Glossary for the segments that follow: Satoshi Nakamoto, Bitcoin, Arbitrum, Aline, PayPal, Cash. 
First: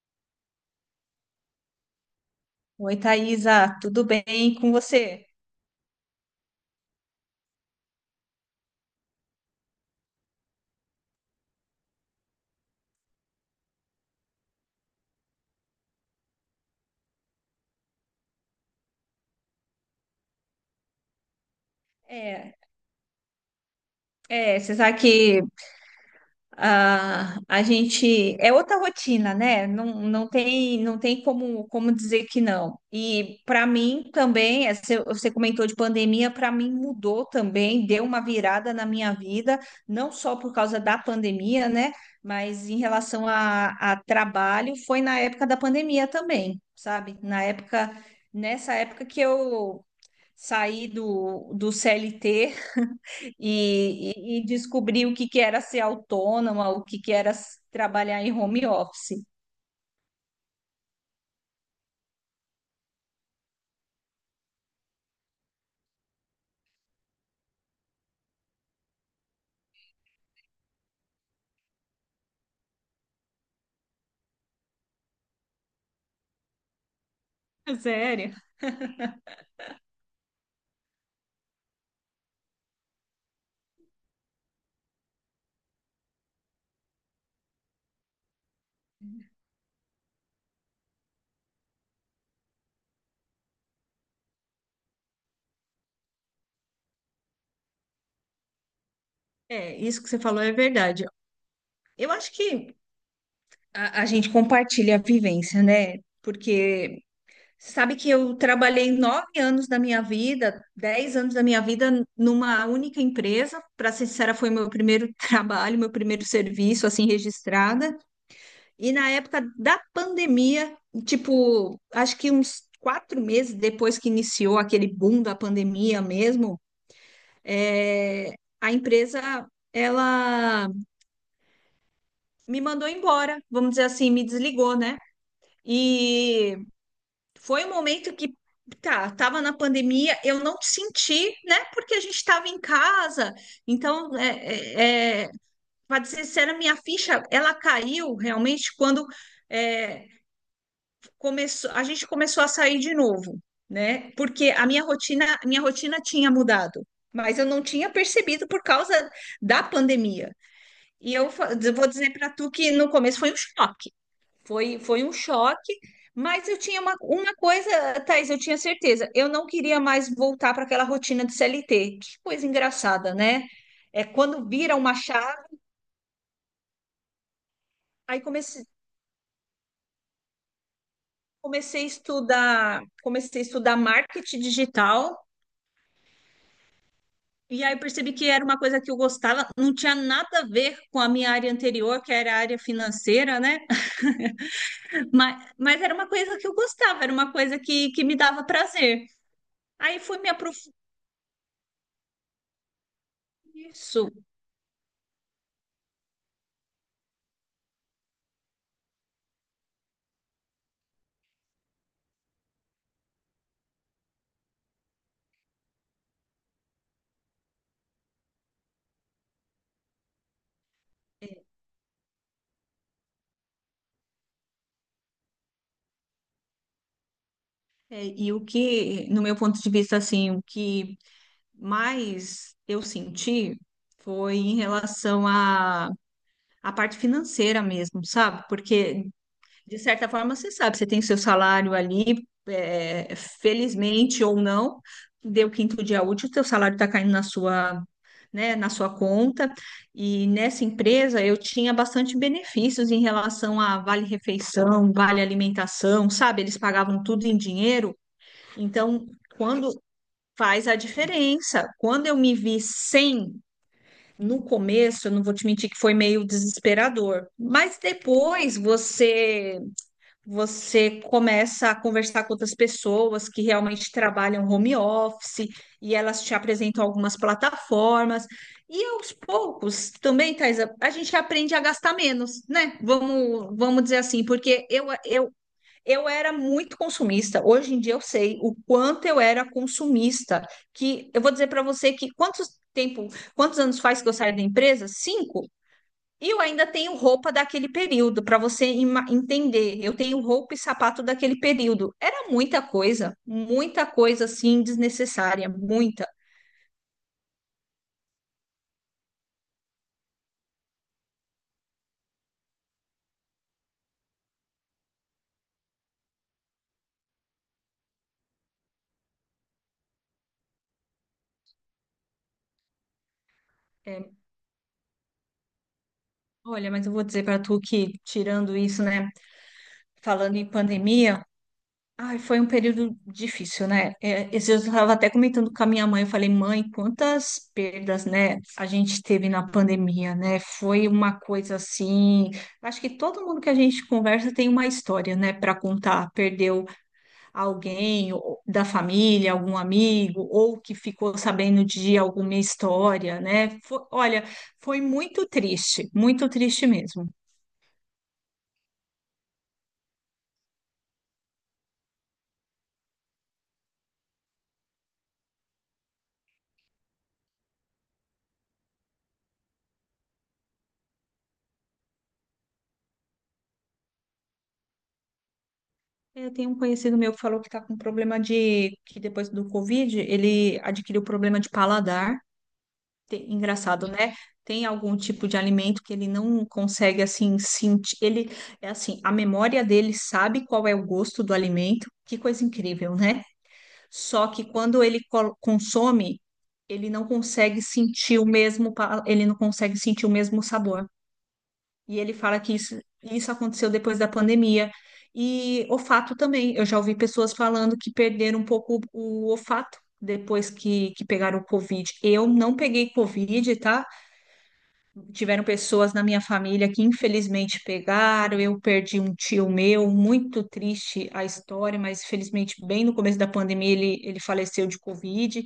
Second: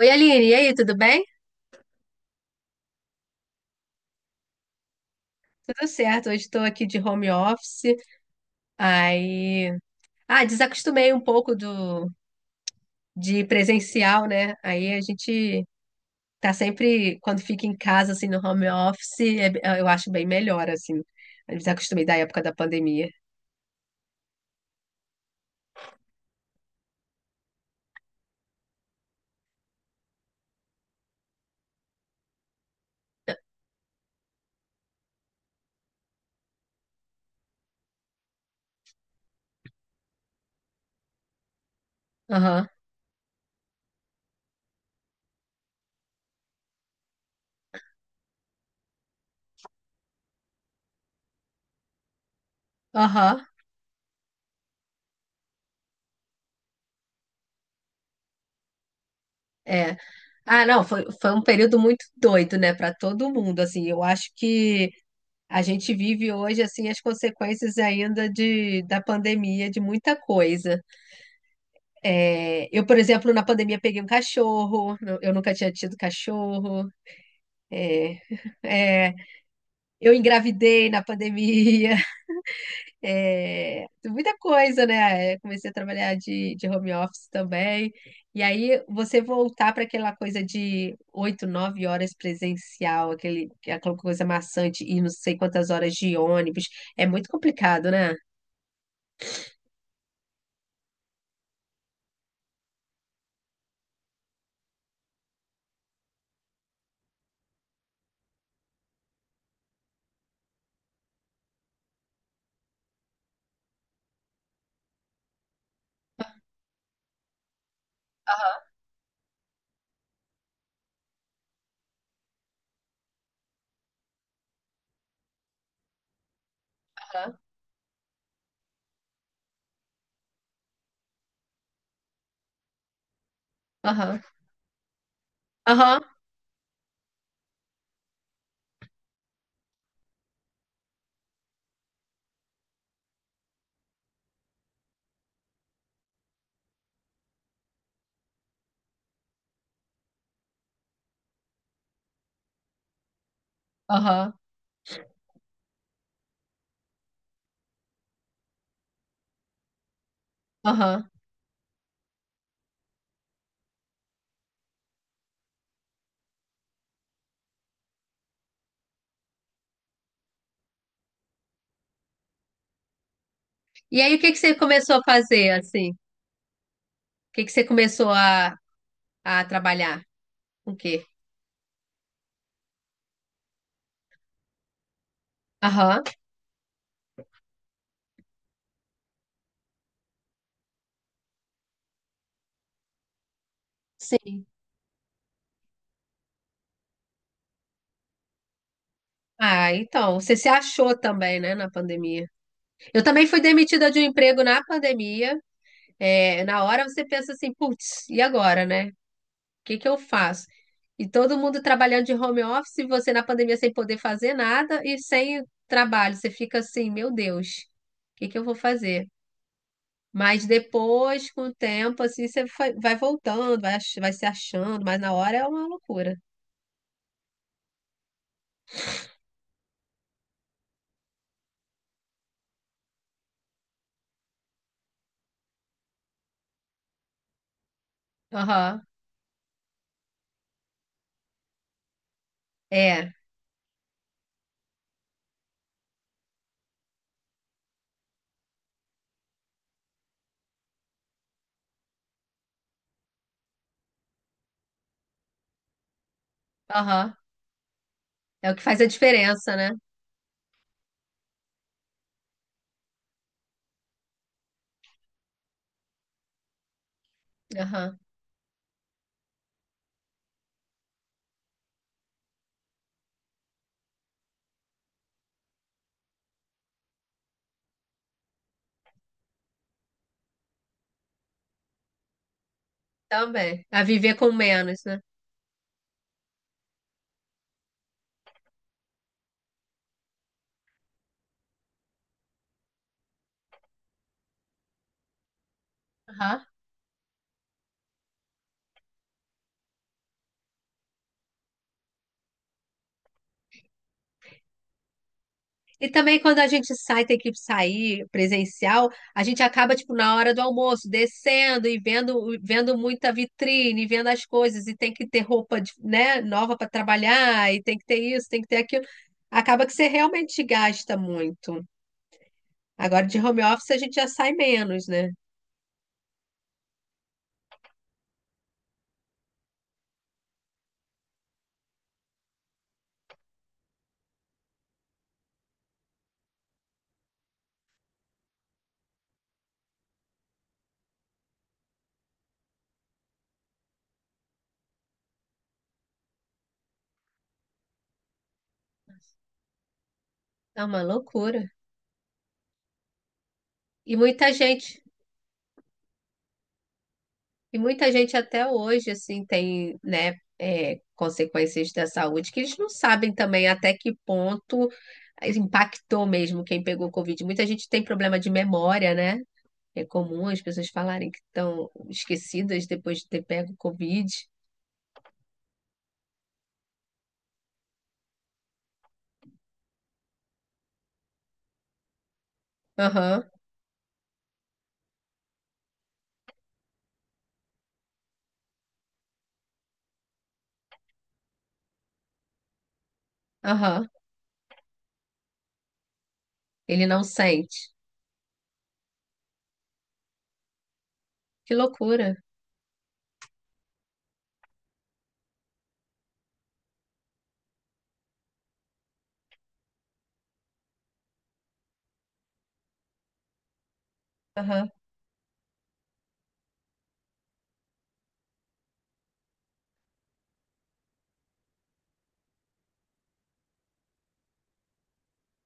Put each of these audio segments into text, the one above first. Oi, Aline, e aí, tudo bem? Oi, Thaisa, tudo bem com você? Tudo certo, hoje estou aqui de home office, aí. Ah, desacostumei um pouco do de presencial, né? Aí a gente tá sempre, quando fica em casa, assim, no home office, eu acho bem melhor, assim. Eu desacostumei da época da É, pandemia. é, você sabe que a gente é outra rotina, né? Não, não tem como dizer que não. E para mim também, você comentou de pandemia, para mim mudou também, deu uma virada na minha vida, não só por causa da pandemia, né? Aham, Mas em relação a trabalho, foi na época da pandemia também, sabe? Na época, nessa época que eu sair do CLT aham, e descobrir o que que era ser autônoma, o que que era trabalhar em home office. é. Ah, não, foi um período muito doido, né, para todo mundo, assim. Eu acho que a gente vive hoje assim as consequências ainda da pandemia, de muita coisa. É, eu, por exemplo, na pandemia peguei um cachorro, eu nunca tinha tido cachorro. É, Sério? é, eu engravidei na pandemia. É, muita coisa, né? É, comecei a trabalhar de home office também. E aí você voltar para aquela coisa de 8, 9 horas presencial, aquela coisa maçante e não sei quantas horas de ônibus, é muito complicado, né? É, isso que você falou é verdade. Eu acho que a gente compartilha a vivência, né? Porque sabe que eu trabalhei 9 anos da minha vida, 10 anos da minha vida numa única empresa. Para ser sincera, foi meu primeiro trabalho, meu primeiro serviço, assim, registrada. Aham, E na época da pandemia, tipo, acho que uns 4 meses depois que iniciou aquele boom da pandemia mesmo, é, a empresa ela me mandou embora, vamos dizer assim, aham, me desligou, né? aham, E foi um momento que tá, tava na pandemia, eu não senti, né? Porque a gente estava em casa, então para dizer sério, a minha ficha ela caiu realmente quando é, a gente começou a sair de novo, né? aham, Porque minha rotina tinha mudado, mas eu não tinha percebido por causa da pandemia. aham. E eu vou dizer para tu que no começo foi um choque. Foi um choque, mas eu tinha uma coisa, Thaís, eu tinha certeza. Eu não queria mais voltar para aquela rotina de CLT. Que coisa engraçada, né? E É aí, o que que quando você vira uma começou a fazer, chave, assim? O que que você começou aí a, a trabalhar? O quê? Comecei a estudar marketing digital. Aham, E aí percebi que era uma coisa que eu gostava, não tinha nada a ver com a minha área anterior, que era a área financeira, né? sim. Mas era uma coisa que eu gostava, era uma coisa que me dava prazer. Ah, Aí fui então, me você se aprofundar achou também, né, na pandemia. Eu também fui demitida nisso. de um emprego na pandemia. É, na hora você pensa assim, putz, e agora, né? O que que eu faço? E todo mundo trabalhando de home office, e você na pandemia sem poder fazer nada e sem trabalho. Você fica assim, meu Deus, o que que eu vou fazer? Mas depois, com o tempo, assim, você vai voltando, vai, vai se achando, mas na hora é uma loucura. É, e o que, no meu ponto de vista, assim, o que mais eu senti foi em relação à parte financeira mesmo, sabe? Aham. Porque, de certa forma, você sabe, você tem seu salário ali, É. Felizmente ou não, deu quinto dia útil, teu salário está caindo na sua, né, na sua conta. E nessa empresa eu tinha bastante benefícios em relação a vale refeição, vale alimentação, sabe? Eles pagavam Aham. tudo em dinheiro. É o que faz a Então, diferença, né? quando faz a diferença, quando eu me vi sem no começo, eu não vou te mentir que foi meio desesperador, mas Aham. depois você começa a conversar com outras pessoas que realmente trabalham home office e elas te apresentam algumas plataformas. E aos poucos, também, Thais, a gente aprende a gastar menos, né? Vamos, Também. A vamos dizer viver assim, com porque menos, eu, né? eu, eu era muito consumista. Hoje em dia eu sei o quanto eu era consumista. Que eu vou dizer para você que tempo, quantos anos faz que eu saio da empresa? Cinco? E eu Aham. ainda tenho roupa daquele período, para você entender. Eu tenho roupa e sapato daquele período. Era muita coisa assim desnecessária, E muita. também quando a gente sai, tem que sair presencial, a gente acaba, tipo, na hora do almoço, descendo e vendo muita vitrine, vendo as coisas, e tem que ter roupa, né, nova para trabalhar, e tem que ter isso, tem que ter aquilo. Acaba que você realmente gasta muito. Agora de home office a gente É, já sai menos, né? olha, mas eu vou dizer para tu que, tirando isso, né, falando em pandemia, ai, foi um período difícil, né? É, esses dias eu estava até comentando com a minha mãe, eu falei, mãe, quantas perdas, né, a gente teve na pandemia, né? Foi uma coisa assim. Acho que todo mundo que a gente conversa tem uma história, né, para contar. Perdeu alguém da família, algum amigo, ou É que uma ficou loucura. sabendo de alguma história, né? E Olha, muita foi gente, muito triste mesmo. e muita gente até hoje, assim, tem, né, consequências da saúde que eles não sabem também até que ponto impactou mesmo quem pegou Covid. Muita gente tem problema de memória, né? É comum as pessoas falarem que estão esquecidas depois de ter pego Covid. Eu tenho um conhecido meu que falou que está com que depois do Covid, ele adquiriu problema de paladar. Aham, Engraçado, né? Tem algum tipo de alimento que ele não consegue, assim, sentir. Ele, é assim, a memória dele sabe qual é o gosto do alimento. Que coisa incrível, né? aham. Só que quando ele consome, Ele ele não não consegue sente. sentir o mesmo, ele não consegue sentir o mesmo sabor. Que E loucura. ele fala que isso aconteceu depois da pandemia. E olfato também. Eu já ouvi pessoas falando que perderam um pouco o olfato depois que pegaram o Covid. Eu não peguei Covid, tá? Aham. Tiveram pessoas na minha família que infelizmente pegaram. Eu perdi um tio meu, muito triste a história, mas felizmente bem no começo da pandemia ele faleceu de Covid.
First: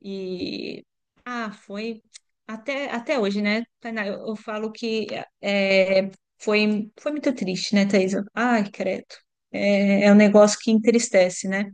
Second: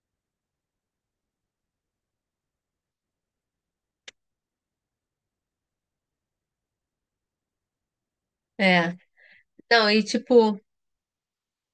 E foi até hoje, né, Tainá? Eu falo que é, foi muito triste, né, Thaisa? Ai, É. credo. Não, e É. É um negócio tipo, que entristece, né?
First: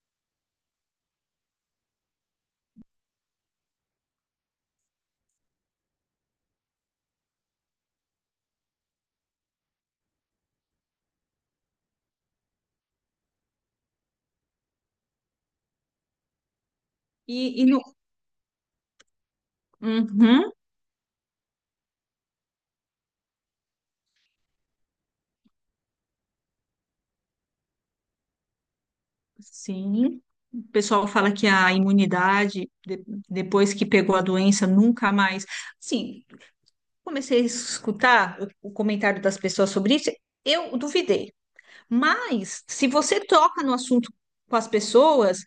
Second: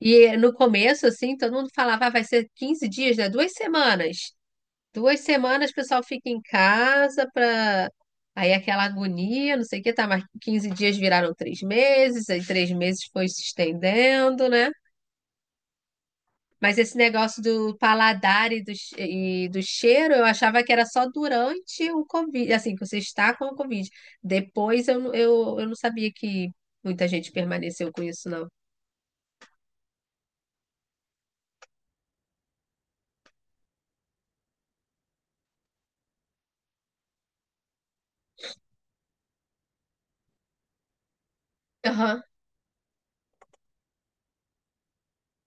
e no começo, assim, todo mundo falava, "Ah, vai ser 15 dias, né? 2 semanas. 2 semanas o pessoal fica em casa para. Aí aquela agonia, não sei o que, tá, mas 15 dias viraram 3 meses, aí 3 meses foi se estendendo, né? Mas esse negócio E do no. paladar e do cheiro, eu Uhum. achava que era só durante o Covid, assim, que você está com o Covid. Depois eu não sabia que muita gente permaneceu com isso, não. Sim. O pessoal fala que a imunidade, depois que pegou a doença, nunca mais. Sim, comecei a escutar o comentário das pessoas sobre isso, eu duvidei. Aham. Mas, se você toca no assunto com as pessoas,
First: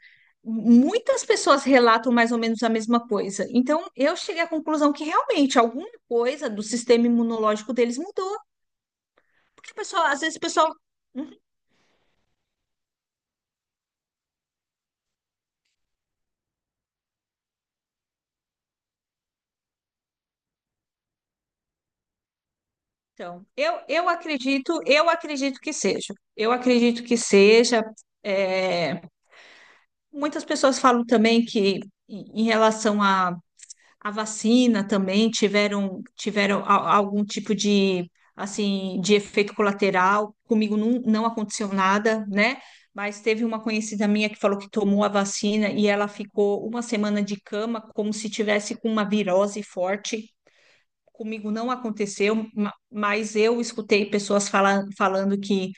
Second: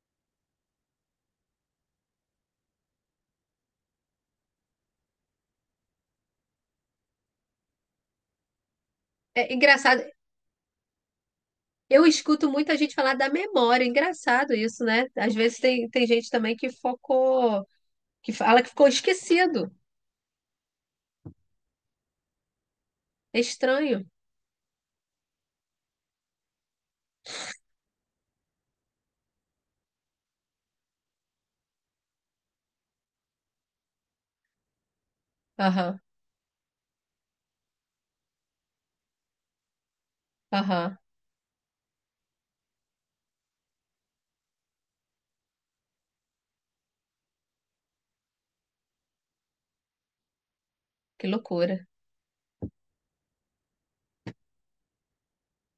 muitas pessoas relatam mais ou menos a mesma coisa. Então, eu cheguei à conclusão que realmente alguma coisa do sistema imunológico deles mudou, É porque a engraçado, pessoa, às vezes o pessoal. Uhum. Eu escuto muita gente falar da memória, é engraçado isso, né? Às vezes tem gente também que focou, que fala que ficou esquecido. É Então, estranho. Eu acredito que seja. Eu acredito que seja. é, Muitas pessoas falam também que em relação a vacina também Aham, tiveram algum tipo de assim de efeito colateral. Comigo aham, não aconteceu nada, né? Mas teve uma conhecida minha que falou que tomou a vacina e ela ficou uma semana de cama, como se tivesse com uma virose forte. que Comigo não loucura. aconteceu, mas eu escutei pessoas falando que,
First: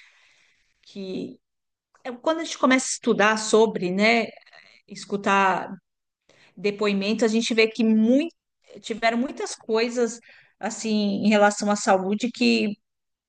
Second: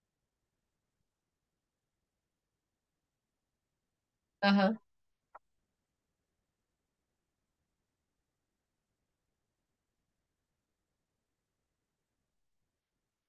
que quando a gente começa a estudar sobre, né, Aham, escutar depoimentos, a gente vê que muito, tiveram muitas coisas assim em relação à saúde que,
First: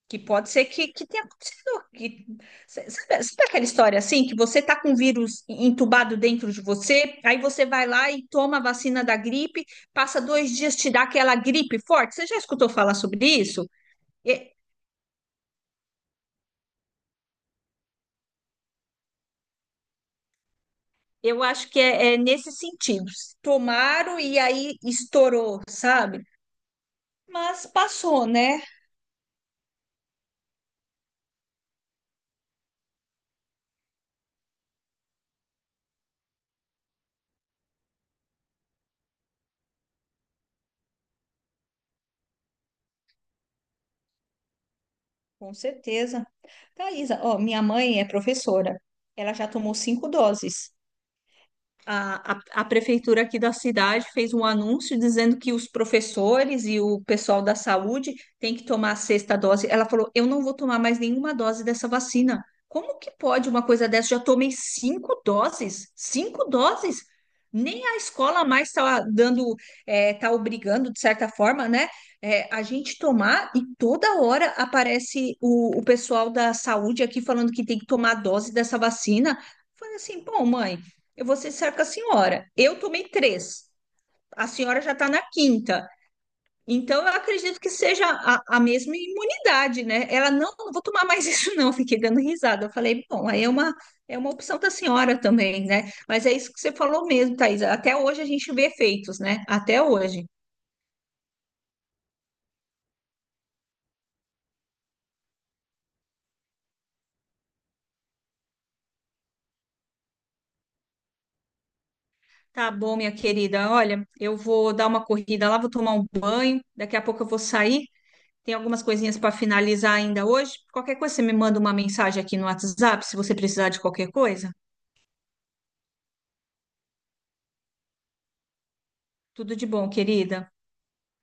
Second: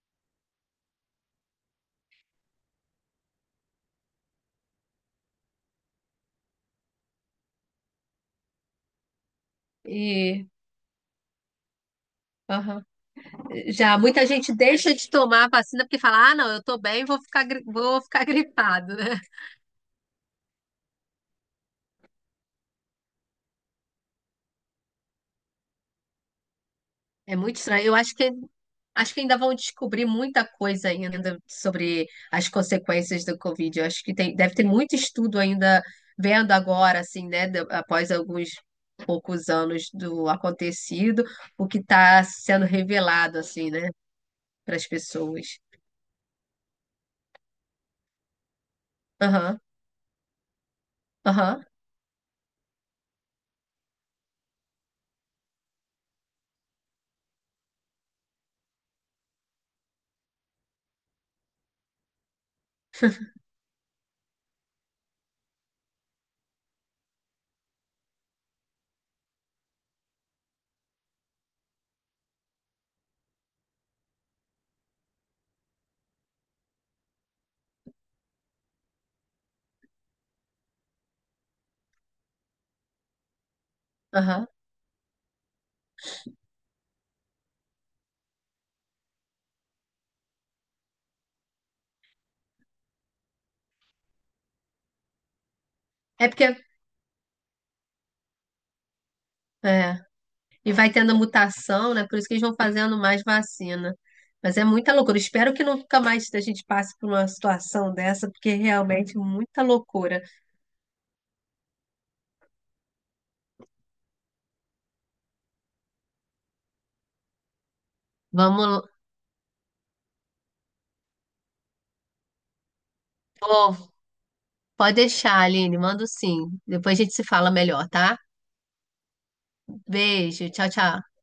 que pode ser que tenha acontecido. Que, sabe, sabe aquela história assim, que você está com vírus entubado dentro de você, aí você vai lá e toma a vacina da gripe, passa e. 2 dias, te dá aquela gripe forte. Você já escutou Aham. falar sobre isso? Já muita E- gente deixa de tomar a vacina porque fala: ah, não, eu tô bem, vou ficar gripado, né? Eu acho que é nesse sentido. Tomaram e aí estourou, sabe? É muito Mas estranho. Eu acho passou, que né? acho que ainda vão descobrir muita coisa ainda sobre as consequências do Covid. Eu acho que deve ter muito estudo ainda vendo agora, assim, né, após alguns poucos anos do acontecido, o que está sendo revelado, assim, né, para as Com pessoas. certeza. Thaisa, ó, minha mãe é professora. Ela já Aham, tomou 5 doses. aham, A prefeitura aqui da cidade fez um anúncio dizendo que os professores e o pessoal da saúde têm que tomar a sexta dose. Ela falou: Eu não vou tomar mais nenhuma dose dessa vacina. Como que pode uma coisa dessa? Já tomei 5 doses, 5 doses. Nem a escola mais está dando, está obrigando, de certa forma, né? A gente tomar e toda hora aparece o pessoal da saúde aqui falando que tem que tomar a dose dessa vacina. Falei assim, pô, mãe, eu vou ser sincera com a senhora. Eu tomei três, a aham. senhora já está na quinta. Então, eu acredito que seja a mesma imunidade, né? Ela não, não vou tomar mais isso, não. Fiquei dando risada. Eu falei, bom, aí é uma opção da senhora também, né? Mas É é porque isso que você falou mesmo, Thaís. Até hoje a gente vê efeitos, né? Até é, hoje. E vai tendo mutação, né? Por isso que eles vão fazendo mais vacina. Mas é muita loucura. Espero que nunca mais a gente passe por uma situação dessa, porque é realmente muita loucura. Tá bom, minha querida. Olha, eu vou dar uma corrida lá, vou tomar um banho. Daqui a pouco eu vou sair. Tem algumas Vamos. coisinhas para finalizar ainda hoje. Qualquer coisa, você me manda uma mensagem aqui no WhatsApp se você precisar Pô, de qualquer coisa. pode deixar, Aline. Mando sim. Depois a gente se fala melhor, tá? Tudo de bom, Beijo. querida. Tchau, tchau.